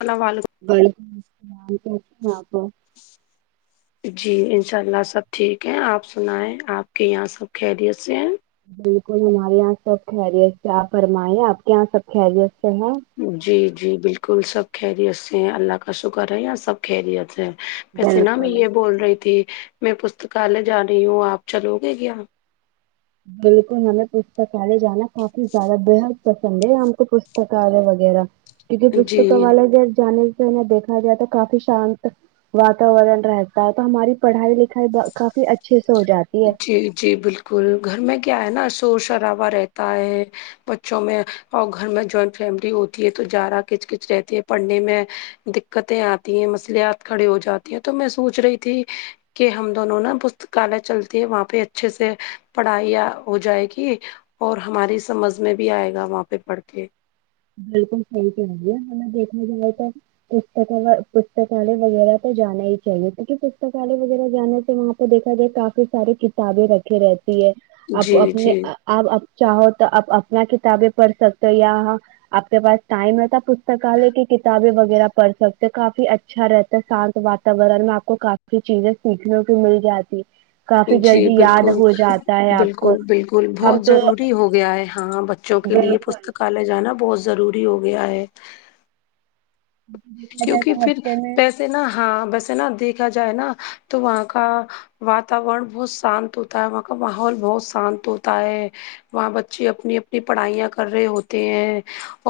اللہ علم وعلیکم السلام کیسی ہیں آپ جی انشاء اللہ سب ٹھیک ہے آپ سنائیں آپ کے یہاں سب خیریت سے ہیں بالکل ہمارے یہاں سب خیریت سے آپ فرمائیں آپ کے یہاں سب خیریت سے ہیں جی جی بالکل سب خیریت سے اللہ کا شکر ہے یا سب خیریت سے ویسے ن میں بالکل یہ بول رہی تھی میں پستکالیہ جا رہی ہوں آپ چلو گے کیا بالکل ہمیں پستکالیہ جانا کافی زیادہ بےحد پسند ہے ہم کو پستکالیہ وغیرہ کیونکہ پستک جی والا ج جانے سے دیکھا جائے تو کافی شانت واتاورن رہتا ہے تو ہماری پڑھائی لکھائی کافی اچھے سے ہو جاتا جی جی بالکل گھر میں کیا ہے نا شور شرابا رہتا ہے بچوں میں اور گھر میں جوائنٹ فیملی ہوتی ہے تو ج رہا کچ کچ رہتی ہے پڑھنے میں دقتیں آتی ہیں مسلیات کھڑے ہو جاتی ہیں تو میں سوچ رہی تھی کہ ہم دونوں نا پستکالے چلتی ہے وہاں پہ اچھے سے پڑھائی یا ہو جائے گی اور ہماری سمجھ میں بھی آئے گا وہاں پہ پڑھ کے بالکل صحی فرمایا میں دیکھا جائے تو پستکالیہ وغیرہ تو جانا ہی چاہیے کیونکہ پستکالیہ وغیرہ جانے سے وہاں تو دیکھا جائے کافی سارے کتابیں رکھی رہتی ہے آپ جی اپنے جی آپ چاہو تو آپ اپنا کتابیں پڑھ سکتے ہو یا آپ کے پاس ٹائم رہتا پستکالے کی کتابیں وغیرہ پھ سکتے کافی اچھا رہتا شانت واتاورن میں آپ کو کافی چیزیں سیکھنے کو مل جاتی کافی جی جلدی یاد بالکل ہو جاتا ہے آپ کو بالکل بالکل ہم بہت تو ضروری ہو گیا ہے ہاں بچ بچوں کے لیے بالکل پستکالیہ جانا بہت ضروری ہو گیا ہے دیکھا جائے کیونکہ تو پھر ہفتے میں پیسے نا ہاں ویسے نا دیکھا جائے نا تو وہاں کا وا اتاورن بہت شانت ہوتا ہے وہاں کا ماحول بہت شانت ہوتا ہے وہاں بچے اپنی اپنی پڑھائیاں کر رہے ہوتے ہیں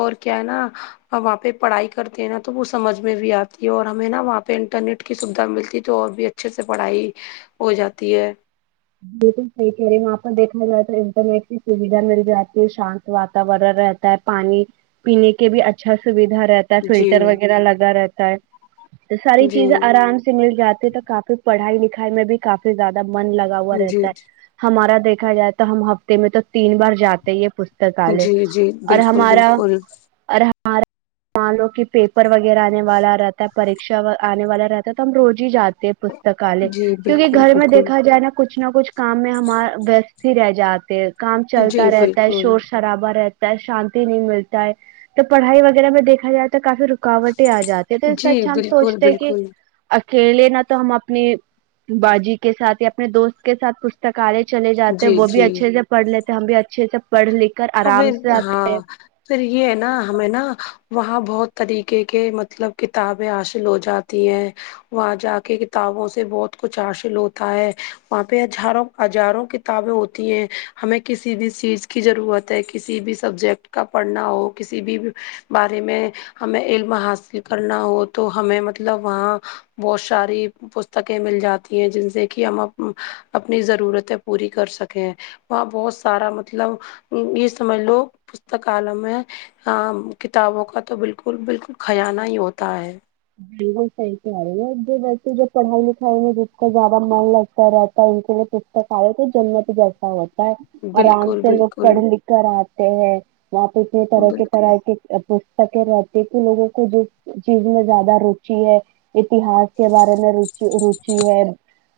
اور کیا ہے نا اور وہاں پہ پڑھائی کرتے ہیں نا تو وہ سمجھ میں بھی آتی ہے اور ہمیں نا وہاں پہ انٹرنیٹ کی سویدھا ملتی ہے تو اور بھی ا چھے سے پڑھائی ہو جاتی ہے بالکل صحی کہہ رہے وہاں پرہ دیکھا جائے تو انٹرنیھی سویدھا مل جاتی ہے شانت واتاورن رہتا پانی پینے کے بھی اچھا سویدھا رہتا جی فلٹر وغیرہ لگا رہتا ہے تو ساری جی چیزیں آرام سے مل جاتے تو کافی تو پڑھائی لکھائی میں بھی کافی زیادہ من لگا ہوا جی رہتا جی ہے ہمارا دیکھا جائے تو ہم ہفتے میں تو تین بار جاتے یہ پو کالے جی جی اور بالکل ہمارا بالکل اور ہمارا مان لو کہ پیپر وغیرہ آنے والا رہتا ہے پریکشا آنے والا رہتا ہے تو ہم روز ہی جاتے ہیں کالج جی کیونکہ بالکل گھر میں بالکل دیکھا جائے نا کچھ نہ کچھ کام میں ہمار ویست ہی رہ جاتے کام جی چلتا رہتا ہے بالکل شور شرابا رہتا شانتی نہیں ملتا ہے تو پڑھائی وغیرہ میں دیکھا جائے تو کافی رکاوٹیں آ جاتی تو اس سے جی اچھا ہم بالکل سوچتے ہیں کہ بالکل اکیلے نہ تو ہم اپنی باجی کے ساتھ یا اپنے دوست کے ساتھ پوھ کالج چلے جاتے ہیں جی وہ بھی جی اچھے سے پڑھ لیتے ہیں ہم بھی اچھے سے پڑھ لکھ کر اب آرام سے ہاں آتے ہیں پھر یہ ہے نا ہمیں نا وہاں بہت طریقے کے مطلب کتابیں حاصل ہو جاتی تی ہے وہاں جا کے کتابوں سے بہت کچھ حاصل ہوتا ہے وہاں پہ ہزاروں ہزاروں کتابیں ہوتی ہیں ہمیں کسی بھی چیز کی ضرورت کسی بھی سبجیکٹ کا پڑھنا ہو کسی بھی بارے میں ہمیں علم حاصل کرنا ہو تو ہمیں مطلب وہاں بہت ساری پستکیں مل جاتی ہیں جن سے کہ ہم اپنی ضرورتیں پوری کر سکیں وہاں بہت سارا مطلب یہ سمجھ لو پستکالم میں ہ کتابوں کا تو بالکل بالکل کھیانہ ہی ہوتا ہے جی وہ صحیح کہہ رہ ہے جو بچے جو پڑھائی لکھائی میں جس کا زیادہ من لگتا رہتا ہے ان کے لی پوسٹک تو جنمت جیسا ہوتا ہے آرام بالکل سے لوگ بالکل پڑھے لکھے کر آتے ہیں وہاں پہ اتنے طرح کی بالکل طرح کی پستکیں رہتی کہ لوگوں کو جو چیز میں زیادہ روچی ہے اتہاس کے بارے میں ر رچی ہے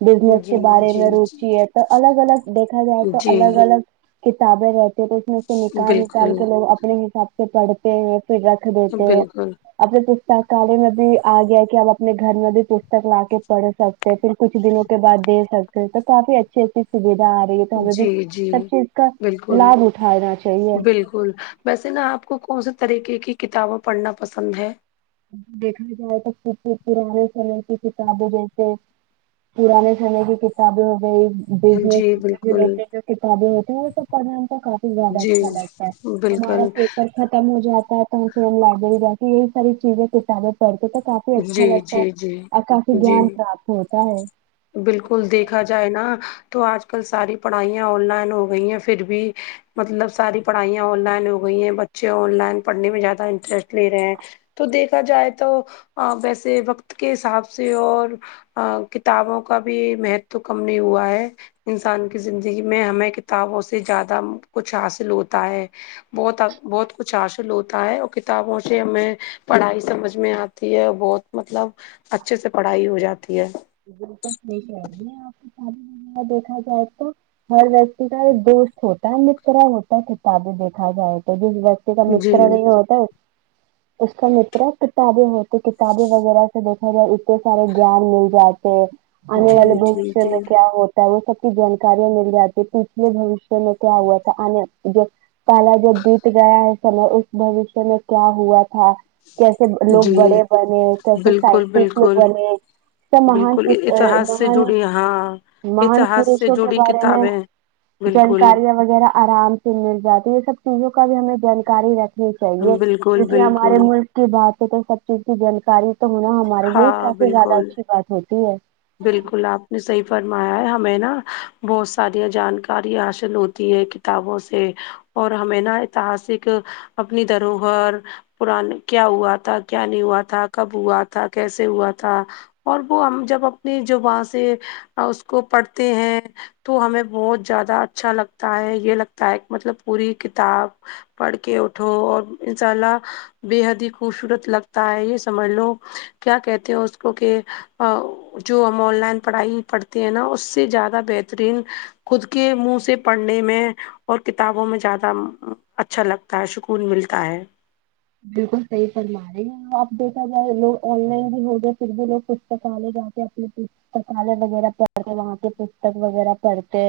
بزنس کے جی بارے جی میں روچی ہے تو الگ الگ دیکھا جائے تو جی الگ الگ کتابیں رہتی ہیں تو اس میں سے نکال نکال بالکل کے لوگ اپنے حساب سے پڑھتے ہیں پھر رکھ دیتے ہیں بالکل اپنے پستکالی میں بھی آ گیا کہ ہم اپنے گھر میں بھی پستک لا کے پڑھ سکتے پھر کچھ دنوں کے بعد دے سکتے تو کافی اچھی اچھی سویدھا آ رہی ہے بھی جی جی سب چیز کا لعاب اٹھانا چاہیے ہمم ویسے نا آپ کو کون سے طریقے کی کتابوں پڑھنا پسند ہے دیکھا جائے تو [unintelligible] سے کی کتابوں جیسے پرانے سمے کی کتابیں ہو گئی جی بزنس بالکل ریلیڈ جو کتابیں ہوتی ہیں وہ سب پڑھنے میں تو کافی زیادہ جی اچھا لگتا ہے بالکل ہمارا پیپر ختم ہو جاتا ہے تو پھر ہم لائبریری جا کے یہی ساری چیزیں کتابیں پڑھ کے تو کافی اچھا جی لگتا ہے جی جی اور کافی جی جان پراپت ہوتا ہے بالکل دیکھا جائے نا تو آج کل ساری پڑھائیاں آن لائن ہو گئی ہیں پھر بھی مطلب ساری پڑھائیاں آن لائن ہو گئی ہیں بچے آن لائن پڑھنے میں زیادہ انٹرسٹ لے رہے ہیں تو دیکھا جائے تو ویسے وقت کے حساب سے اور کتابوں کا بھی مہتو کم نہیں ہوا ہے انسان کی زندگی میں ہمیں کتابوں سے زیادہ کچھ حاصل ہوتا ہے بہت بہت کچھ حاصل ہوتا ہے اور کتابوں سے ہمیں پڑھائی سمجھ میں آتی ہے اور بہت مطلب اچھے سے پڑھائی ہو جاتی ہے وہ تو شہر نہیں ہے آپ کو سہ دیکھا جائے تو ہر ویکتی کا ایک دوست ہوتا ہے اس طرح ہوتا ہے کتابیں دیکھا جائے تو جس و کا متر جی نہیں ہوتا ہو اس کا متر کتابیں ہوتی کتابیں وغیرہ سے دیکھا جائے اتنے سارے گیان مل جاتے آنے جی والے جی بھویشہ جی میں کیا ہوتا سب کی جانکیا مل جاتی پچھلے بھویشے میں کیا ہو تھا کال جب بید گیا ہے سمے اس بھویشیہ میں کیا ہوا تھا کیسے لوگ جی بڑے بنے کیسے بالکل سائنٹسٹ بالکل بنے سب مہان بالکل اتہاس سے مہان جڑی ہاں محان اتہاس سے پوروشوں کے جڑی بارے میں کتابیں بالکل جانکاریاں وغیرہ آرام سے مل جاتی یہ سب چیزوں کا بھی ہمیں جانکاری رہتی چاہیے بالکل کیونکہ ہمارے بالکل ملک کی بات سے تو سب چیز کی جانکاری تو ہونا ہمارے نہیں ہاں کافی زیادہ بالکل اچھی بات ہوتی ہے بالکل آپ نے صحیح فرمایا ہے ہمیں نا بہت ساریا جانکاریاں حاصل ہوتی ہے کہ کتابوں سے اور ہمیں نا اتحاسک اپنی دروہر پورن کیا ہوا تھا کیا نہیں ہوا تھا کب ہوا تھا کیسے ہوا تھا اور وہ ہم جب اپنی جو وہاں سے اس کو پڑھتے ہیں تو ہمیں بہت زیادہ اچھا لگتا ہے یہ لگتا ہے کہ مطلب پوری کتاب پڑھ کے اٹھو اور انشاء اللہ بے حد ہی خوبصورت لگتا ہے یہ سمجھ لو کیا کہتے ہیں اس کو کہ جو ہم آن لائن پڑھائی پڑھتے ہیں نا اس سے زیادہ بہترین خود کے منہ سے پڑھنے میں اور کتابوں میں زیادہ اچھا لگ کا سکون ملتا ہے بالکل صحیح فرما رہے ہیں آپ دیکھا جائے لوگ آن لائن بھی ہو گیا پھر بھی لوگ پستکالے جاتے اپنے پستکال وغیرہ پڑھتے وہاں پہ پستک وغیرہ پڑھتے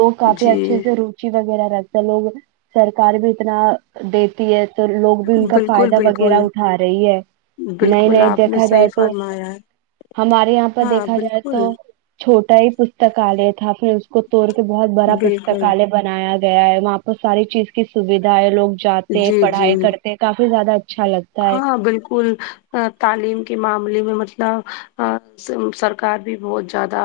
وہ کافی جی اچھے سے رکھے وغیرہ رہتا لوگ سرکار بھی اتنا دیتی ہے تو لوگ بھی ان کا بالکل فائدہ وغیرہ بالکل اٹھا رہی ہے نئے بالکل نئے آپ نے دیکھا جائے صحیح تو فرمایا ہے ہمارے یہاں پر ہاں دیکھا جائے تو بالکل چھوٹا ہی پستکالیہ تھا پھر اس کو توڑ کے بہت بڑا بالکل پستکالیہ بنایا گیا ہے وہاں پر ساری چیز کی سویدھا ہے لوگ جاتے ہیں جی پڑھائی جی کرتے یہ کافی زیادہ اچھا لگ ہاں بالکل تعلیم کے معاملے میں مطلب سرکار بھی بہت زیادہ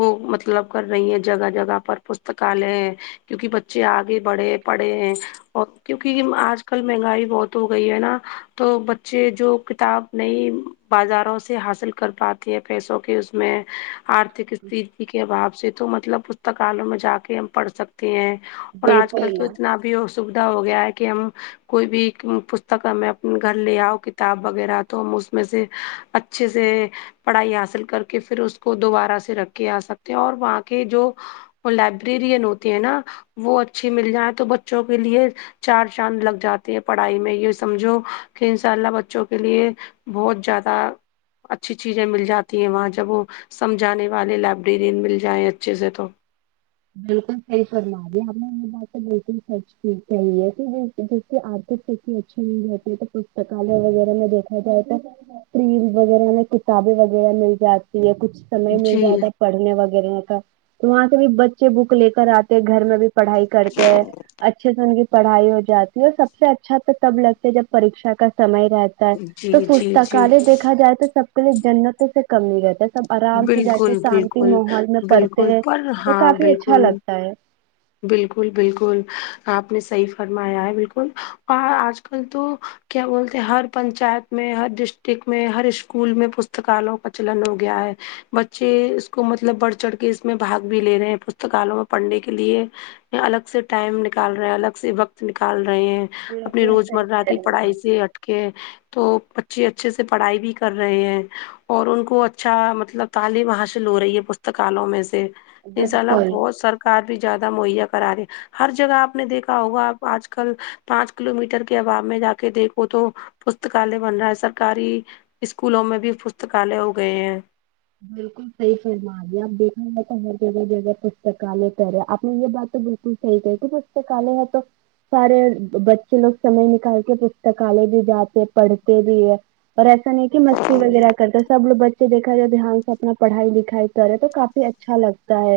وہ مطلب کر رہی ہیں جگہ جگہ پر پستکالے کیونکہ بچے آگے بڑھے پڑھے ہیں اور کیونکہ آج کل مہنگائی بہت ہو گئی ہے نا تو بچے جو کتاب نئی بازاروں سے حاصل کر پاتے ہیں پیسوں کے اس میں آرتھک است کے بعد سے تو مطلب پستکالوں میں جا کے ہم پڑھ سکتے ہیں اور آج کل بالکل تو اتنا بھی سویدھا ہو گیا ہے کہ ہم کوئی بھی پستک ہمیں گھر لے آؤ کتاب وغیرہ تو ہم اس میں سے اچھے سے پڑھائی حاصل کر کے پھر اس کو دوبارہ سے رکھ کے آ سکتے ہیں اور وہاں کے جو وہ لائبریرین ہوتے ہیں نا وہ اچھی مل جائے تو بچوں کے لیے چار چاند لگ جاتے ہے پڑھائی میں یہ سمجھو کہ ان شاء اللہ بچوں کے لیے بہت زیادہ اچھی چیزیں مل جاتی ہیں وہاں جب وہ سمجھانے والے لائبریرین مل جائیں اچھے سے تو بالکل صحیح فرمایا آپ نے یہ بات تو بالکل سچ ہی کہی ہے جی جس کی آرتک استیتی اچھی نہیں رہتی ہے تو پستکالیہ وغیرہ میں دیکھا جائے تو ریل وغیرہ میں کتابیں وغیرہ مل جاتی ہے کچھ سمے مل جی جاتا ہے پڑھنے وغیرہ کا تو وہاں سے بھی بچے بک لے کر آتے گھر میں بھی پڑھائی کرتے ہیں اچھے سے ان کی پڑھائی ہو جاتی ہے سب سے اچھا تو تب لگتے جب پریکشا کا سمے رہتا جی تو جی جی پستکالے دیکھا جائے تو سب کے لیے جنتوں سے کم نہیں رہتا ہے سب آرام سے جاتے بالکل شانتی بالکل ماحول میں پڑھتے بالکل پر ہاں بالکل ہیں بالکل بالکل آپ نے صحیح فرمایا ہے بالکل اور آج کل تو کیا بولتے ہیں ہر پنچایت میں ہر ڈسٹک میں ہر اسکول میں پستکالوں کا چلن ہو گیا ہے بچے اس کو مطلب بڑھ چڑھ کے اس میں باگ بھی لے رہے ہیں پستکالوں میں پڑھنے کے لیے الگ سے ٹائم نکال رہے ہیں الگ سے وقت نکال رہے ہیں اپنی بالکل روز صحیح مرہ کہہ کی رہی ہیں پڑھائی سے ہٹ کے تو بچے اچھے سے پڑھائی بھی کر رہے ہیں اور ان کو اچھا مطلب تعلیم حاصل ہو رہی ہے پستکالوں میں سے آپ ان شاء اللہ بالکل بہت سرکار بھی موہیا کراری ہر جگہ آپ نے دیکھا ہوگا آج کل پانچ کلو میٹر کے اباب میں جا کے دیکھو تو پستکالیہ بن رہا ہے سرکاری اسکولوں میں بھی پستکالیہ ہو گئے ہیں بالکل صحی فرما گیا اب دیکھا جائے تو ہر جگہ جگہ پستکالیہ کر ہے آپ نے یہ بات تو بالکل صحی کہی تو کالے ہے تو سارے بچے لوگ سمے نکال کے پستکالے بھی جاتے ہیں پڑھتے بھی ہے اور ایسا نہیں کہ مستی وغیرہ کرتا ہے سب لگ بچے دیکھا جائے دھیان اپنی پڑھائی لکھائی کرے تو کافی اچھا لگتا ہے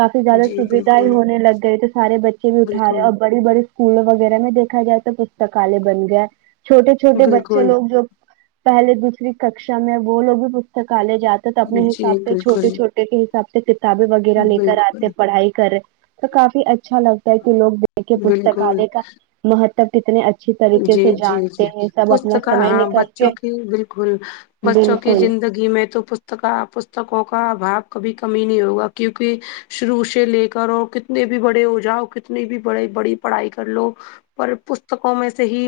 کافی جی زیادہ جی سویدھا ہی بالکل ہونے لگ گئی تو سارے بچے بھی اٹھا رہے بالکل اب بڑی بڑی اسکول وغیرہ میں دیکھا جائے تو پستکالیہ بن گیا چھوٹے چھوٹے بچے بالکل لوگ جو پہلے دوسری ککشا میں وہ لوگ بھی پستکالے جاتے اپنے جی حساب سے بالکل چھوٹے چھوٹے کے حساب سے کتابیں وغیرہ لے کر آتے بالکل ہیں پڑھائی کر تو کافی اچھا لگتا ہے کہ لوگ کے بالکل پستکالے کا مہتب کتنے اچھی طریقے جی سے جی جانتے جی ہیں سب اپنا پستک سمے ہاں نکال کے بچوں کی بالکل بچوں کی بالکل زندگی میں تو پستک پستکوں کا ابھاؤ کبھی کمی نہیں ہوگا کیوںکہ شروع سے لے کر اور کتنے بھی بڑے ہو جاؤ کتنی بھی بڑے بڑی پڑھائی کر لو پر پستکوں میں سے ہی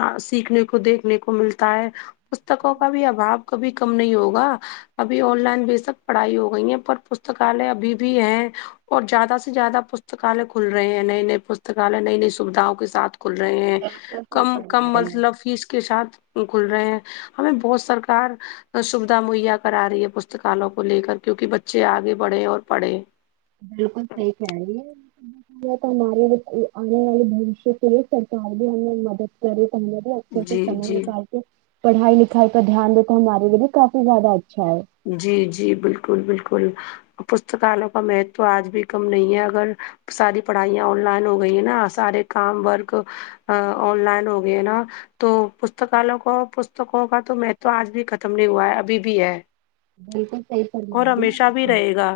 ا سیکھنے کو دیکھنے کو ملتا ہے پستکوں کا بھی ابھاؤ کبھی کم نہیں ہوگا ابھی آن لائن بےشک پڑھائی ہو گئی ہے پر پستکالے ابھی بھی ہے اور زیادہ سے زیادہ پستکالے کھل رہے ہیں نئے نئے پستکالے نئی نئی سویدھاں کے ساتھ ک کھل رہے ہیں بالکل صحیح کم فرما کم رہے ہیں مطلب فیس کے ساتھ کھل رہے ہیں ہمیں بہت سرکار سویدھا مہیا کرا رہی ہے پستکالوں کو لے کر کیونکہ بچے آگے بڑھے اور پڑھے بالکل صحی کہہ رہے ہے بہت ہمارے آنے والے بوشیہ کے لیے سرکار بھی ہمیں مدد کرے اچھے سے جی سمے جی نکال کے پڑھائی لکھائی پر دھیان دیتا ہمارے لیے بھی کافی زیادہ اچھا ہے جی جی بالکل بالکل پستکالوں کا مہتو آج بھی کم نہیں ہے اگر ساری پڑھائیاں آن لائن ہو گئی ہیں نا سارے کام ورک ا آن لائن ہو گئے نا تو پستکالوں کو پستکوں کا تو مہتو آج بھی ختم نہیں ہوا ہے ابھی بھی ہے بالکل سہی اور فرمارہی ہے ہمیشہ بھی بلکل رہے گا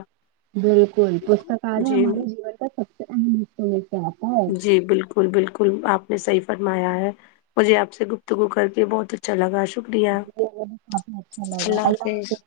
بالکل پستکالے جی ہمارے جیوں کا سب [inaudible] جی بالکل بالکل آپ نے صحیح فرمایا ہے مجھے آپ سے گپتگو کر کے بہت اچھا لگا شکر کافی اچھا لگا اللہ حافظ